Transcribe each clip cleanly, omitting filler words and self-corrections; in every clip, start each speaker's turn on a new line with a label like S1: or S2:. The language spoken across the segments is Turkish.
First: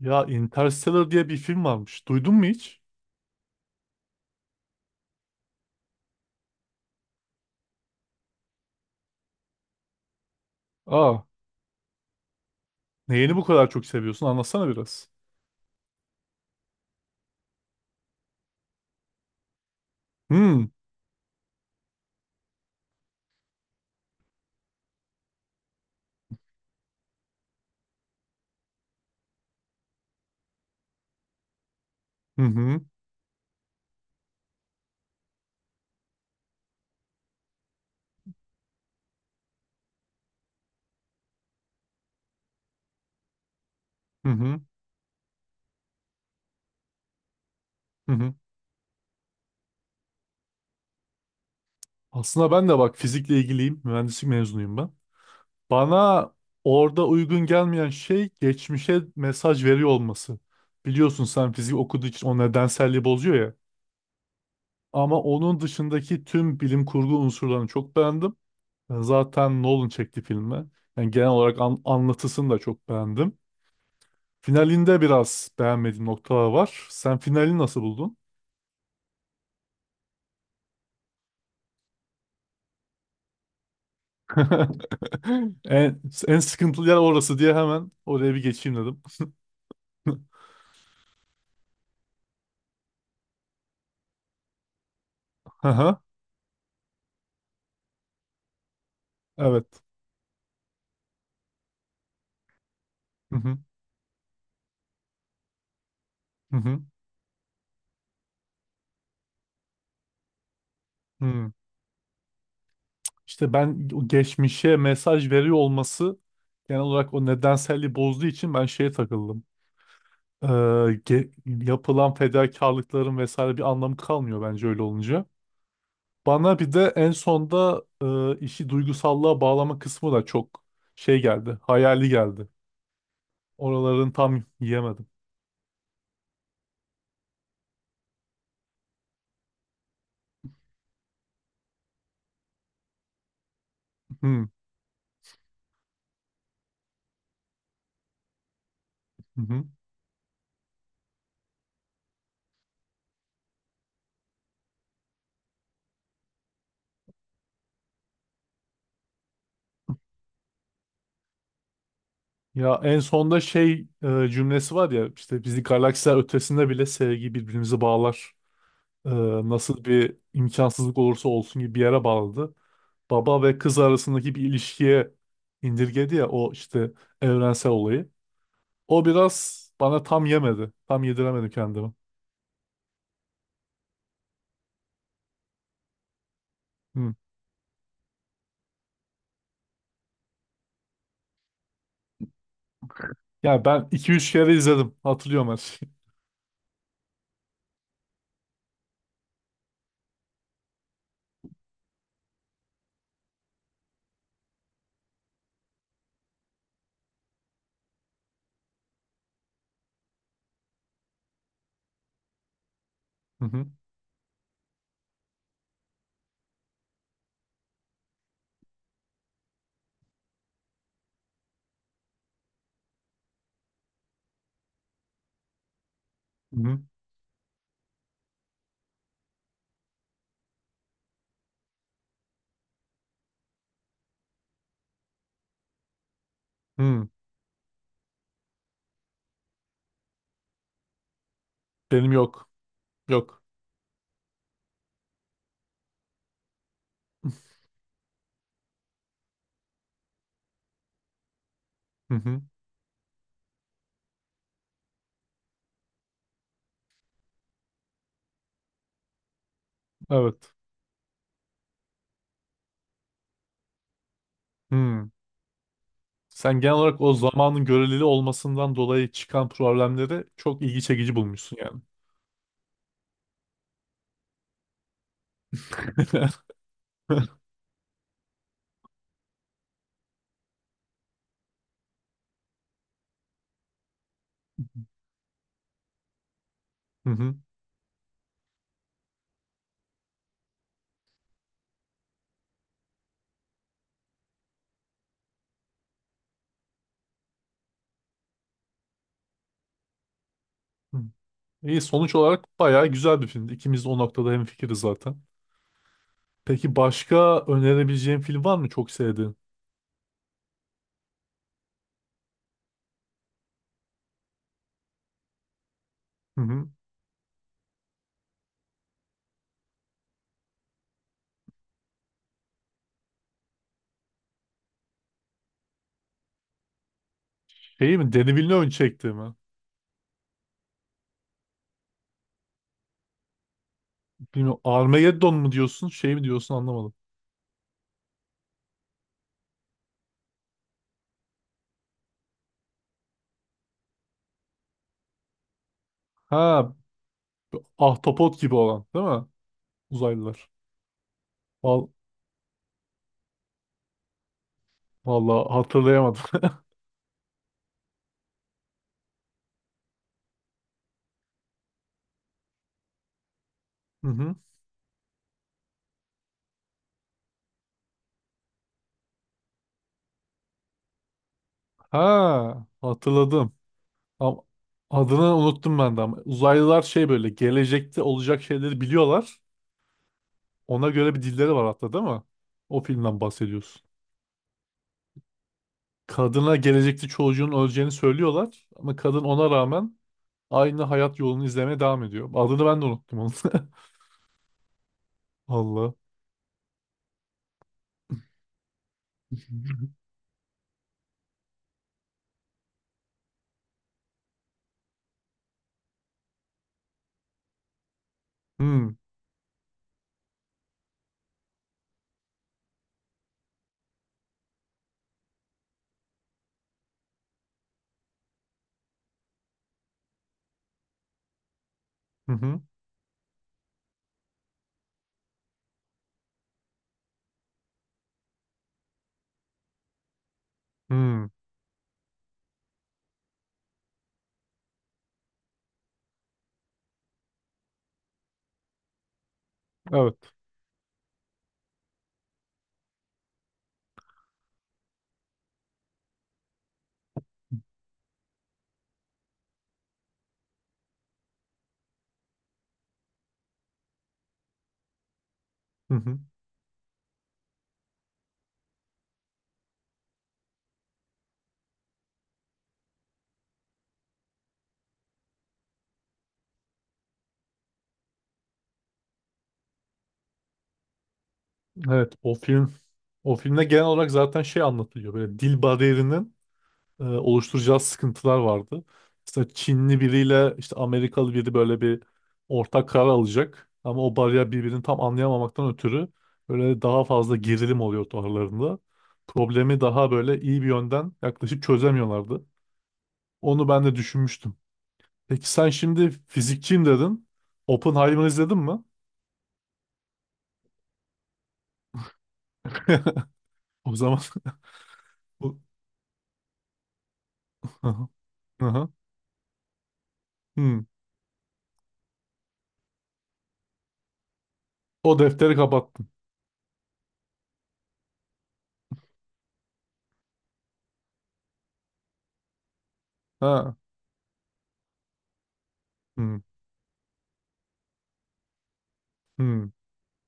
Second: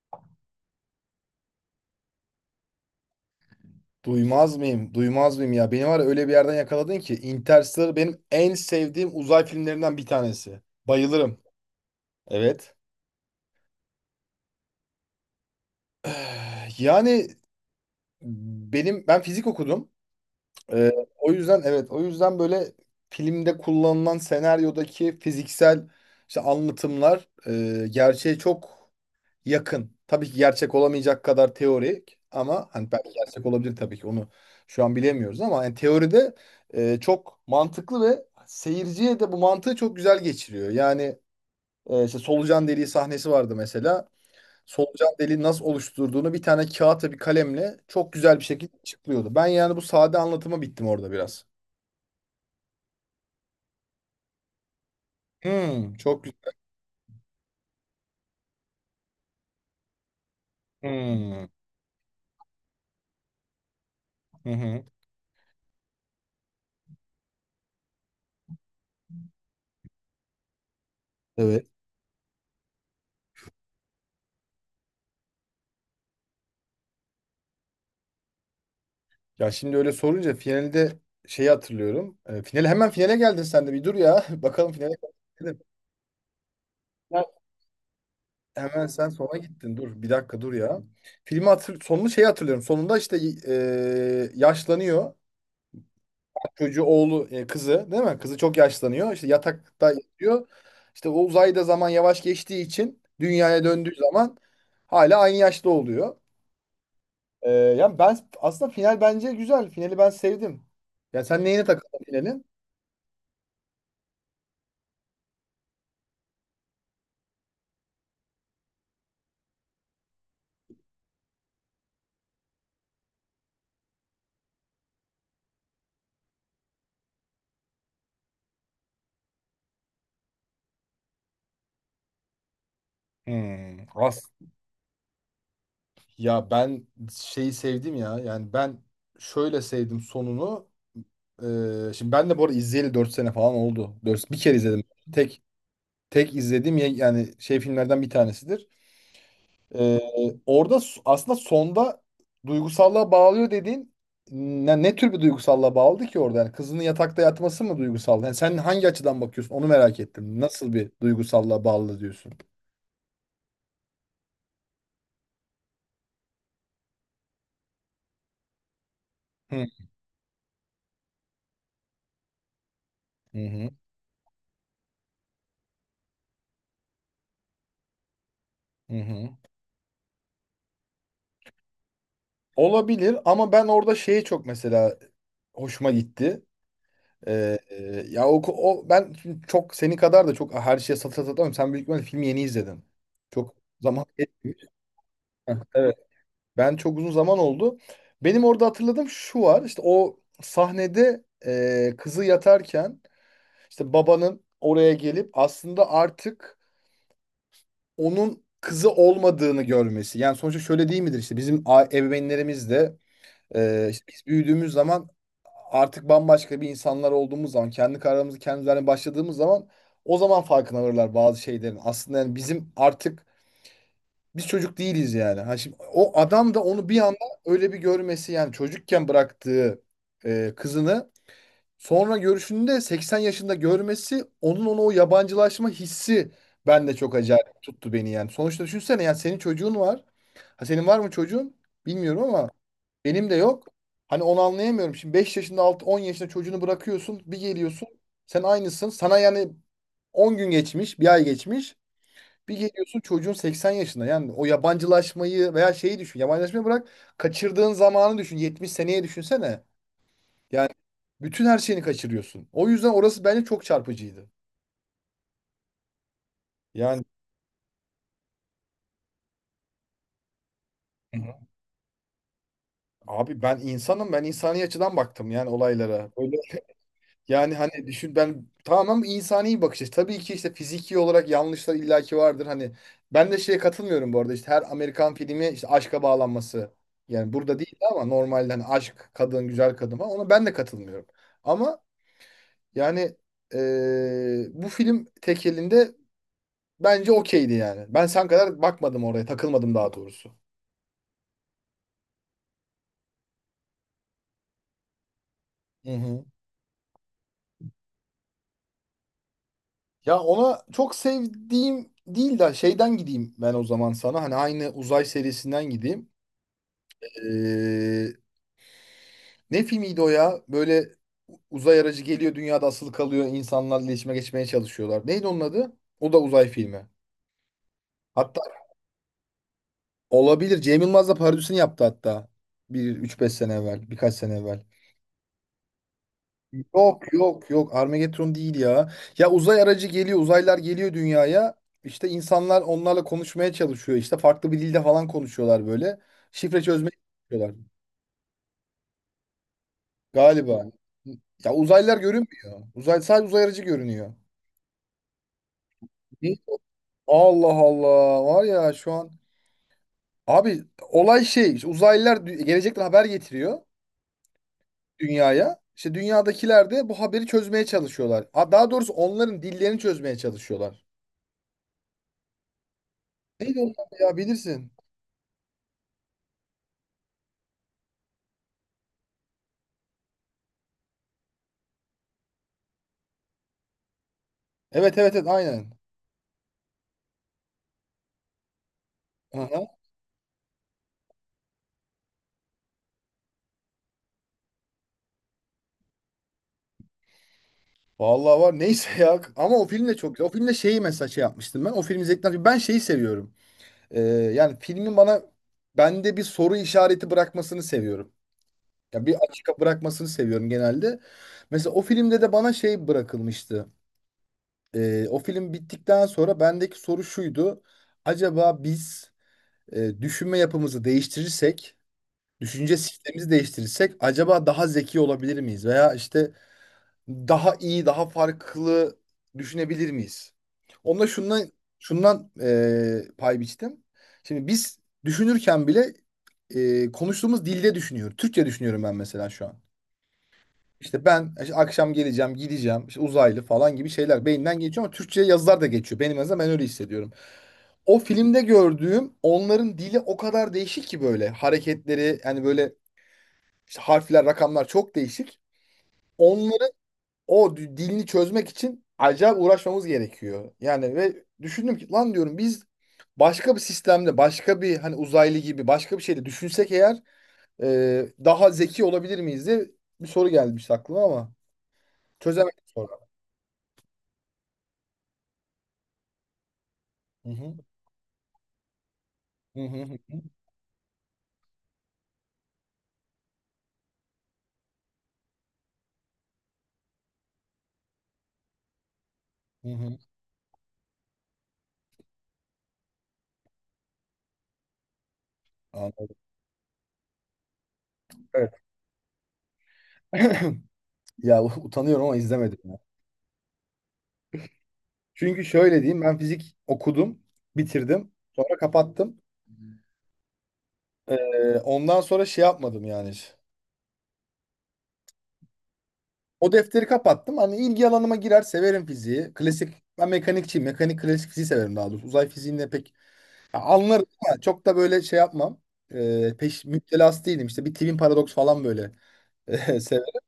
S1: Ya Interstellar diye bir film varmış. Duydun mu hiç?
S2: Duymaz mıyım? Duymaz mıyım ya? Beni var ya öyle bir yerden yakaladın ki Interstellar benim en sevdiğim uzay filmlerinden bir tanesi.
S1: Aa,
S2: Bayılırım. Evet.
S1: neyini bu kadar çok seviyorsun? Anlatsana biraz.
S2: Yani ben fizik okudum.
S1: Hmm.
S2: Ee, O yüzden, evet, o yüzden böyle filmde kullanılan senaryodaki fiziksel işte anlatımlar gerçeğe çok yakın. Tabii ki gerçek olamayacak kadar teorik
S1: Hı
S2: ama
S1: hı.
S2: hani belki gerçek olabilir, tabii ki onu şu an bilemiyoruz ama yani teoride çok mantıklı ve seyirciye de bu mantığı çok güzel geçiriyor. Yani işte solucan deliği sahnesi vardı mesela.
S1: Hı hı.
S2: Solucan deliği nasıl oluşturduğunu bir tane kağıtla bir kalemle
S1: Hı
S2: çok
S1: hı.
S2: güzel bir şekilde açıklıyordu. Ben yani bu sade anlatıma bittim orada biraz.
S1: Aslında ben de bak fizikle ilgiliyim. Mühendislik mezunuyum ben.
S2: Hmm, çok
S1: Bana
S2: güzel.
S1: orada uygun gelmeyen şey geçmişe mesaj veriyor olması. Biliyorsun
S2: Hmm.
S1: sen fizik okuduğu için o nedenselliği bozuyor ya.
S2: Hı hı.
S1: Ama onun dışındaki tüm bilim kurgu unsurlarını çok beğendim. Ben zaten Nolan çekti filmi. Yani genel olarak
S2: Evet.
S1: anlatısını da çok beğendim. Finalinde biraz beğenmediğim noktalar var. Sen finali nasıl buldun?
S2: Ya şimdi öyle sorunca finalde şeyi hatırlıyorum. Finale, hemen finale geldin, sen de bir dur ya. Bakalım finale geldim.
S1: En, en sıkıntılı yer orası diye hemen oraya bir geçeyim
S2: Hemen
S1: dedim.
S2: sen sona gittin. Dur bir dakika, dur ya. Filmi hatır Sonunu şeyi hatırlıyorum. Sonunda işte yaşlanıyor.
S1: Aha,
S2: Çocuğu, oğlu, kızı değil mi? Kızı çok yaşlanıyor. İşte
S1: evet.
S2: yatakta yatıyor. İşte o uzayda zaman yavaş geçtiği için
S1: Hı hı,
S2: dünyaya döndüğü zaman hala aynı yaşta oluyor.
S1: hı hı,
S2: Yani ben aslında final bence güzel. Finali ben sevdim. Ya sen
S1: hı.
S2: neyine takıldın finalin?
S1: İşte ben o geçmişe mesaj veriyor olması genel olarak o nedenselliği bozduğu için ben şeye takıldım. Ee, ge- Yapılan fedakarlıkların vesaire bir anlamı kalmıyor bence öyle olunca. Bana bir de en sonda işi duygusallığa bağlama kısmı da çok şey geldi, hayali geldi.
S2: Hmm,
S1: Oraların tam yiyemedim.
S2: ya ben şeyi sevdim ya. Yani ben şöyle sevdim sonunu. Şimdi ben de bu arada izleyeli 4 sene falan oldu.
S1: Hı
S2: 4, bir
S1: hı.
S2: kere izledim. Tek tek izlediğim yani şey filmlerden bir tanesidir.
S1: Hı.
S2: Ee, Orada aslında sonda duygusallığa bağlıyor dediğin, ne, ne tür bir duygusallığa bağladı ki orada? Yani kızının yatakta yatması mı duygusal? Yani sen hangi açıdan bakıyorsun? Onu merak ettim. Nasıl bir duygusallığa bağlı diyorsun?
S1: Ya en sonda şey cümlesi var ya işte bizi galaksiler ötesinde bile sevgi birbirimizi bağlar. E,
S2: Hı
S1: Nasıl bir imkansızlık olursa olsun gibi bir yere bağladı.
S2: hı.
S1: Baba ve
S2: Hı.
S1: kız arasındaki bir ilişkiye indirgedi ya o işte evrensel olayı.
S2: Hı
S1: O
S2: hı.
S1: biraz bana tam yemedi. Tam yediremedim kendimi.
S2: Olabilir ama ben orada şeye çok, mesela, hoşuma gitti.
S1: Hı.
S2: Ya o, ben şimdi çok seni kadar da çok her şeye satır satır atlamam. Sen büyük ihtimalle filmi yeni izledin. Çok
S1: Yani ben
S2: zaman
S1: iki üç kere
S2: geçmiş.
S1: izledim. Hatırlıyorum
S2: Heh,
S1: her şeyi.
S2: evet. Ben çok uzun zaman oldu. Benim orada hatırladığım şu var. İşte o sahnede kızı yatarken işte babanın oraya gelip aslında artık onun kızı olmadığını görmesi. Yani sonuçta şöyle değil midir, işte bizim ebeveynlerimiz de
S1: Hı hı.
S2: işte biz büyüdüğümüz zaman artık bambaşka bir insanlar olduğumuz zaman, kendi kararımızı kendimiz vermeye başladığımız zaman, o zaman farkına varırlar bazı şeylerin. Aslında yani bizim artık biz çocuk değiliz yani. Ha, şimdi o adam
S1: Hı
S2: da
S1: hı.
S2: onu bir anda öyle bir görmesi, yani çocukken bıraktığı kızını sonra görüşünde 80 yaşında görmesi, onun ona o yabancılaşma hissi bende
S1: Hı.
S2: çok acayip tuttu beni yani. Sonuçta düşünsene, yani senin çocuğun var. Ha, senin var mı çocuğun?
S1: Benim
S2: Bilmiyorum
S1: yok.
S2: ama benim de
S1: Yok.
S2: yok. Hani onu anlayamıyorum. Şimdi 5 yaşında, altı, 10 yaşında çocuğunu bırakıyorsun, bir geliyorsun. Sen aynısın. Sana yani 10 gün geçmiş, bir ay geçmiş.
S1: Hı hı.
S2: Bir geliyorsun, çocuğun 80 yaşında. Yani o yabancılaşmayı veya şeyi düşün. Yabancılaşmayı bırak. Kaçırdığın zamanı düşün. 70 seneye düşünsene.
S1: Evet.
S2: Yani bütün her şeyini kaçırıyorsun. O yüzden orası bence çok çarpıcıydı.
S1: Hı. Sen genel olarak
S2: Yani
S1: o zamanın görelili olmasından dolayı çıkan problemleri çok ilgi çekici bulmuşsun yani.
S2: abi ben insanım. Ben insani açıdan baktım yani olaylara. Böyle. Yani hani düşün, ben tamam, insani bir bakış açısı. Tabii ki işte fiziki olarak yanlışlar illaki vardır. Hani ben de şeye katılmıyorum bu arada, işte her Amerikan filmi işte aşka bağlanması.
S1: Hı
S2: Yani
S1: hı.
S2: burada değil ama normalde hani aşk, kadın, güzel kadın falan, ona ben de katılmıyorum. Ama yani bu film tek elinde bence okeydi yani. Ben sen kadar bakmadım oraya, takılmadım daha doğrusu.
S1: Hı. İyi, sonuç olarak bayağı güzel bir filmdi. İkimiz de o noktada hemfikiriz zaten.
S2: Hı hı.
S1: Peki başka önerebileceğin film var mı çok sevdiğin?
S2: Ya ona çok sevdiğim değil de şeyden gideyim ben o zaman sana. Hani aynı uzay serisinden gideyim.
S1: Hı hı.
S2: Ee, Ne filmiydi o ya? Böyle uzay aracı geliyor, dünyada asılı kalıyor, insanlarla iletişime geçmeye çalışıyorlar. Neydi onun adı? O da uzay filmi.
S1: Şey mi? Denis
S2: Hatta
S1: Villeneuve çekti mi?
S2: olabilir. Cem Yılmaz da parodisini yaptı hatta. Bir üç beş sene evvel, birkaç sene
S1: Bilmiyorum.
S2: evvel.
S1: Armageddon mu diyorsun? Şey mi diyorsun anlamadım.
S2: Yok yok yok, Armageddon değil ya. Ya uzay aracı geliyor, uzaylılar geliyor dünyaya. İşte insanlar onlarla konuşmaya çalışıyor. İşte farklı bir dilde falan konuşuyorlar böyle. Şifre
S1: Ha,
S2: çözmeye çalışıyorlar
S1: ahtapot gibi olan değil mi? Uzaylılar.
S2: galiba. Ya
S1: Val
S2: uzaylılar görünmüyor. Uzay, sadece uzay aracı görünüyor.
S1: Vallahi hatırlayamadım.
S2: Ne? Allah Allah, var ya şu an abi, olay şey işte, uzaylılar gelecekten haber getiriyor
S1: Hı hı.
S2: dünyaya. İşte dünyadakiler de bu haberi çözmeye çalışıyorlar. Ha, daha doğrusu onların dillerini çözmeye çalışıyorlar.
S1: Ha, hatırladım.
S2: Neydi onlar ya,
S1: Am-
S2: bilirsin.
S1: Adını unuttum ben de ama uzaylılar şey böyle gelecekte olacak şeyleri biliyorlar. Ona göre bir dilleri var hatta değil mi? O filmden bahsediyorsun.
S2: Evet, evet, evet, aynen.
S1: Kadına gelecekte çocuğun öleceğini söylüyorlar ama kadın ona
S2: Aha.
S1: rağmen aynı hayat yolunu izlemeye devam ediyor. Adını ben de unuttum onu. Allah.
S2: Vallahi var, neyse ya, ama o film de çok güzel. O filmde şeyi mesela şey yapmıştım ben. O film izledikten ben şeyi seviyorum. Yani filmin bana, bende bir soru işareti bırakmasını seviyorum.
S1: Hmm.
S2: Ya bir açık bırakmasını seviyorum genelde. Mesela o filmde de bana şey bırakılmıştı. O film bittikten sonra bendeki soru şuydu. Acaba biz düşünme yapımızı değiştirirsek,
S1: Hı hı.
S2: düşünce sistemimizi değiştirirsek acaba daha zeki olabilir miyiz? Veya işte daha iyi, daha farklı düşünebilir miyiz? Onda
S1: Hmm.
S2: şundan pay biçtim. Şimdi biz düşünürken bile konuştuğumuz dilde düşünüyoruz. Türkçe düşünüyorum ben mesela şu an.
S1: Evet.
S2: İşte ben işte akşam geleceğim, gideceğim, işte uzaylı falan gibi şeyler beyinden geçiyor ama Türkçe'ye yazılar da geçiyor. Benim en azından, ben öyle hissediyorum. O filmde gördüğüm, onların dili o kadar değişik ki, böyle hareketleri, yani böyle işte harfler, rakamlar çok değişik.
S1: Hı hı.
S2: Onların dilini çözmek için acayip uğraşmamız gerekiyor. Yani, ve düşündüm ki lan, diyorum biz başka bir sistemde, başka bir, hani uzaylı gibi başka bir şeyde düşünsek eğer daha zeki olabilir miyiz diye bir soru gelmiş aklıma ama
S1: Evet, o
S2: çözemedim
S1: film,
S2: sonra.
S1: o filmde genel olarak zaten şey anlatılıyor. Böyle dil bariyerinin
S2: Hı hı.
S1: oluşturacağı sıkıntılar vardı. Mesela
S2: Hı hı.
S1: Çinli biriyle işte Amerikalı biri böyle bir ortak karar alacak. Ama o bariyer birbirini tam anlayamamaktan ötürü böyle daha fazla gerilim oluyordu aralarında.
S2: Hı
S1: Problemi
S2: hı. Hı.
S1: daha böyle iyi bir yönden yaklaşıp çözemiyorlardı. Onu ben de düşünmüştüm. Peki sen şimdi
S2: Anladım.
S1: fizikçiyim dedin. Oppenheimer
S2: Evet.
S1: izledin mi?
S2: Ya utanıyorum ama izlemedim ya.
S1: O zaman
S2: Çünkü
S1: o-
S2: şöyle diyeyim, ben fizik okudum,
S1: aha,
S2: bitirdim, sonra
S1: aha.
S2: kapattım.
S1: Hmm.
S2: Ondan sonra şey yapmadım yani, hiç.
S1: O defteri kapattım.
S2: O defteri kapattım. Hani ilgi alanıma girer, severim fiziği. Klasik, ben mekanikçiyim. Mekanik, klasik fiziği severim daha doğrusu. Uzay fiziğinde pek, ya
S1: Ha.
S2: anlarım ama çok da böyle şey yapmam.
S1: Hmm.
S2: Peş müptelası değilim. İşte bir twin paradoks falan böyle
S1: Hmm.
S2: severim.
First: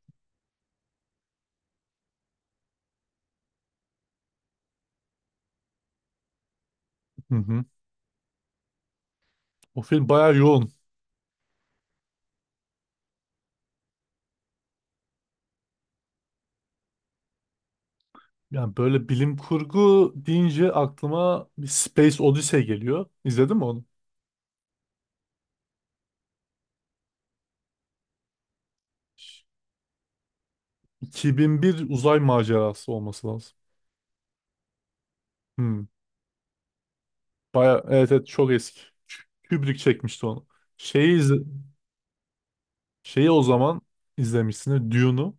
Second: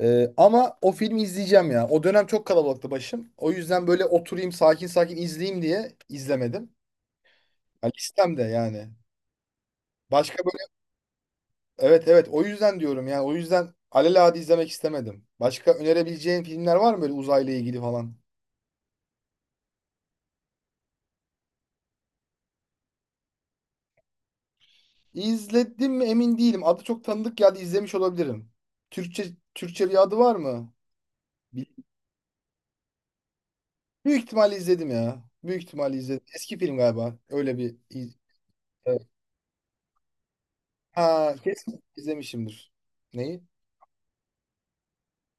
S2: Ama o filmi izleyeceğim ya. O dönem çok kalabalıktı başım. O yüzden böyle oturayım sakin sakin izleyeyim diye izlemedim.
S1: Hı hı.
S2: Ya listemde yani.
S1: O film bayağı
S2: Başka böyle,
S1: yoğun.
S2: evet, evet, o yüzden diyorum yani, o yüzden alelade izlemek istemedim. Başka önerebileceğin filmler var mı böyle uzayla ilgili falan?
S1: Yani böyle bilim kurgu deyince aklıma bir Space Odyssey geliyor. İzledin mi onu?
S2: İzledim mi emin değilim. Adı çok tanıdık geldi, izlemiş olabilirim. Türkçe Türkçe bir adı var mı? Bil-
S1: 2001 uzay macerası olması lazım.
S2: Büyük ihtimalle izledim ya. Büyük
S1: Hmm.
S2: ihtimalle izledim. Eski film galiba.
S1: Baya evet, evet çok eski.
S2: Evet.
S1: Kü- Kubrick çekmişti onu. Şeyi
S2: Ha,
S1: izle-
S2: kesin izlemişimdir.
S1: şeyi
S2: Neyi?
S1: o zaman izlemişsin. Dune'u.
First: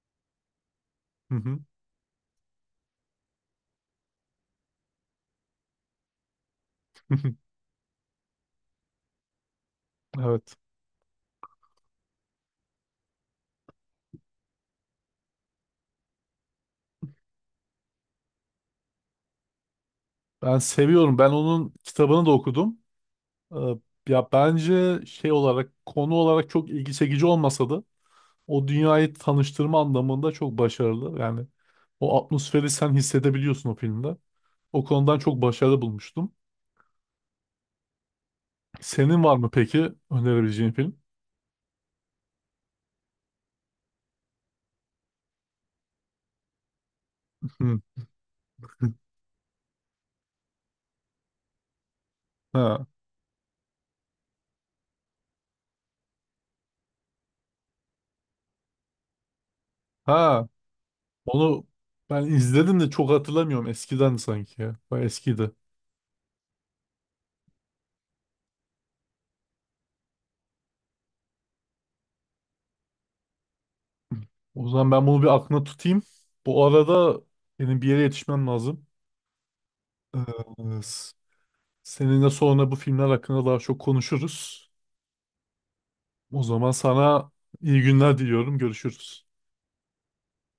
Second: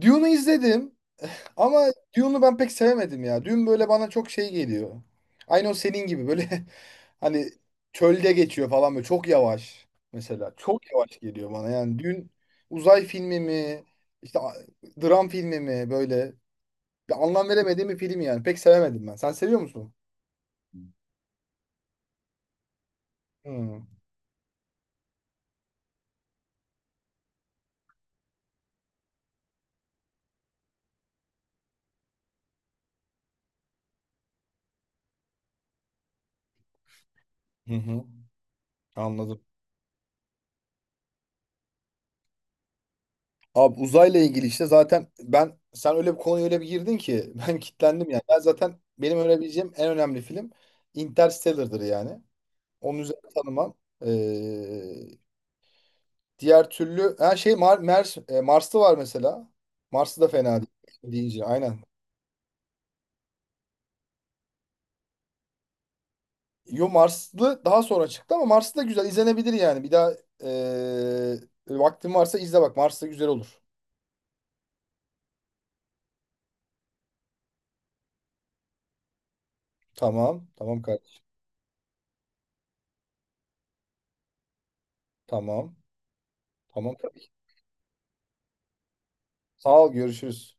S2: Dune'u izledim
S1: Hı hı.
S2: ama Dune'u ben pek sevemedim ya. Dune böyle bana çok şey geliyor. Aynı o senin gibi böyle. Hani çölde geçiyor falan, böyle çok yavaş mesela.
S1: Evet.
S2: Çok yavaş geliyor bana, yani Dune uzay filmi mi, işte dram filmi mi, böyle bir anlam veremediğim bir film yani. Pek sevemedim ben. Sen seviyor musun?
S1: Ben seviyorum. Ben onun kitabını da okudum. Ee,
S2: Hmm.
S1: ya bence şey olarak konu olarak çok ilgi çekici olmasa da o dünyayı tanıştırma anlamında çok başarılı. Yani o atmosferi sen hissedebiliyorsun o filmde. O konudan çok başarılı bulmuştum.
S2: Hı hı.
S1: Senin var
S2: Anladım.
S1: mı peki önerebileceğin film?
S2: Abi uzayla ilgili işte, zaten ben, sen öyle bir konuya öyle bir girdin ki ben
S1: Hı.
S2: kitlendim yani. Ben zaten benim önerebileceğim en önemli film Interstellar'dır yani.
S1: Ha.
S2: Onun üzerine tanımam. Ee, Diğer türlü, ha şey, Marslı var mesela. Marslı da
S1: Ha.
S2: fena değil. Deyince
S1: Onu
S2: aynen.
S1: ben izledim de çok hatırlamıyorum. Eskiden sanki ya. Bayağı eskiydi.
S2: Yo, Marslı daha sonra çıktı ama Marslı da güzel izlenebilir yani. Bir daha vaktin varsa izle bak. Marslı güzel olur.
S1: O zaman ben bunu bir aklına tutayım. Bu arada benim bir yere yetişmem lazım.
S2: Tamam.
S1: Ee,
S2: Tamam
S1: s-
S2: kardeşim.
S1: Seninle sonra bu filmler hakkında daha çok konuşuruz.
S2: Tamam.
S1: O zaman
S2: Tamam.
S1: sana iyi günler diliyorum. Görüşürüz.
S2: Sağ ol. Görüşürüz.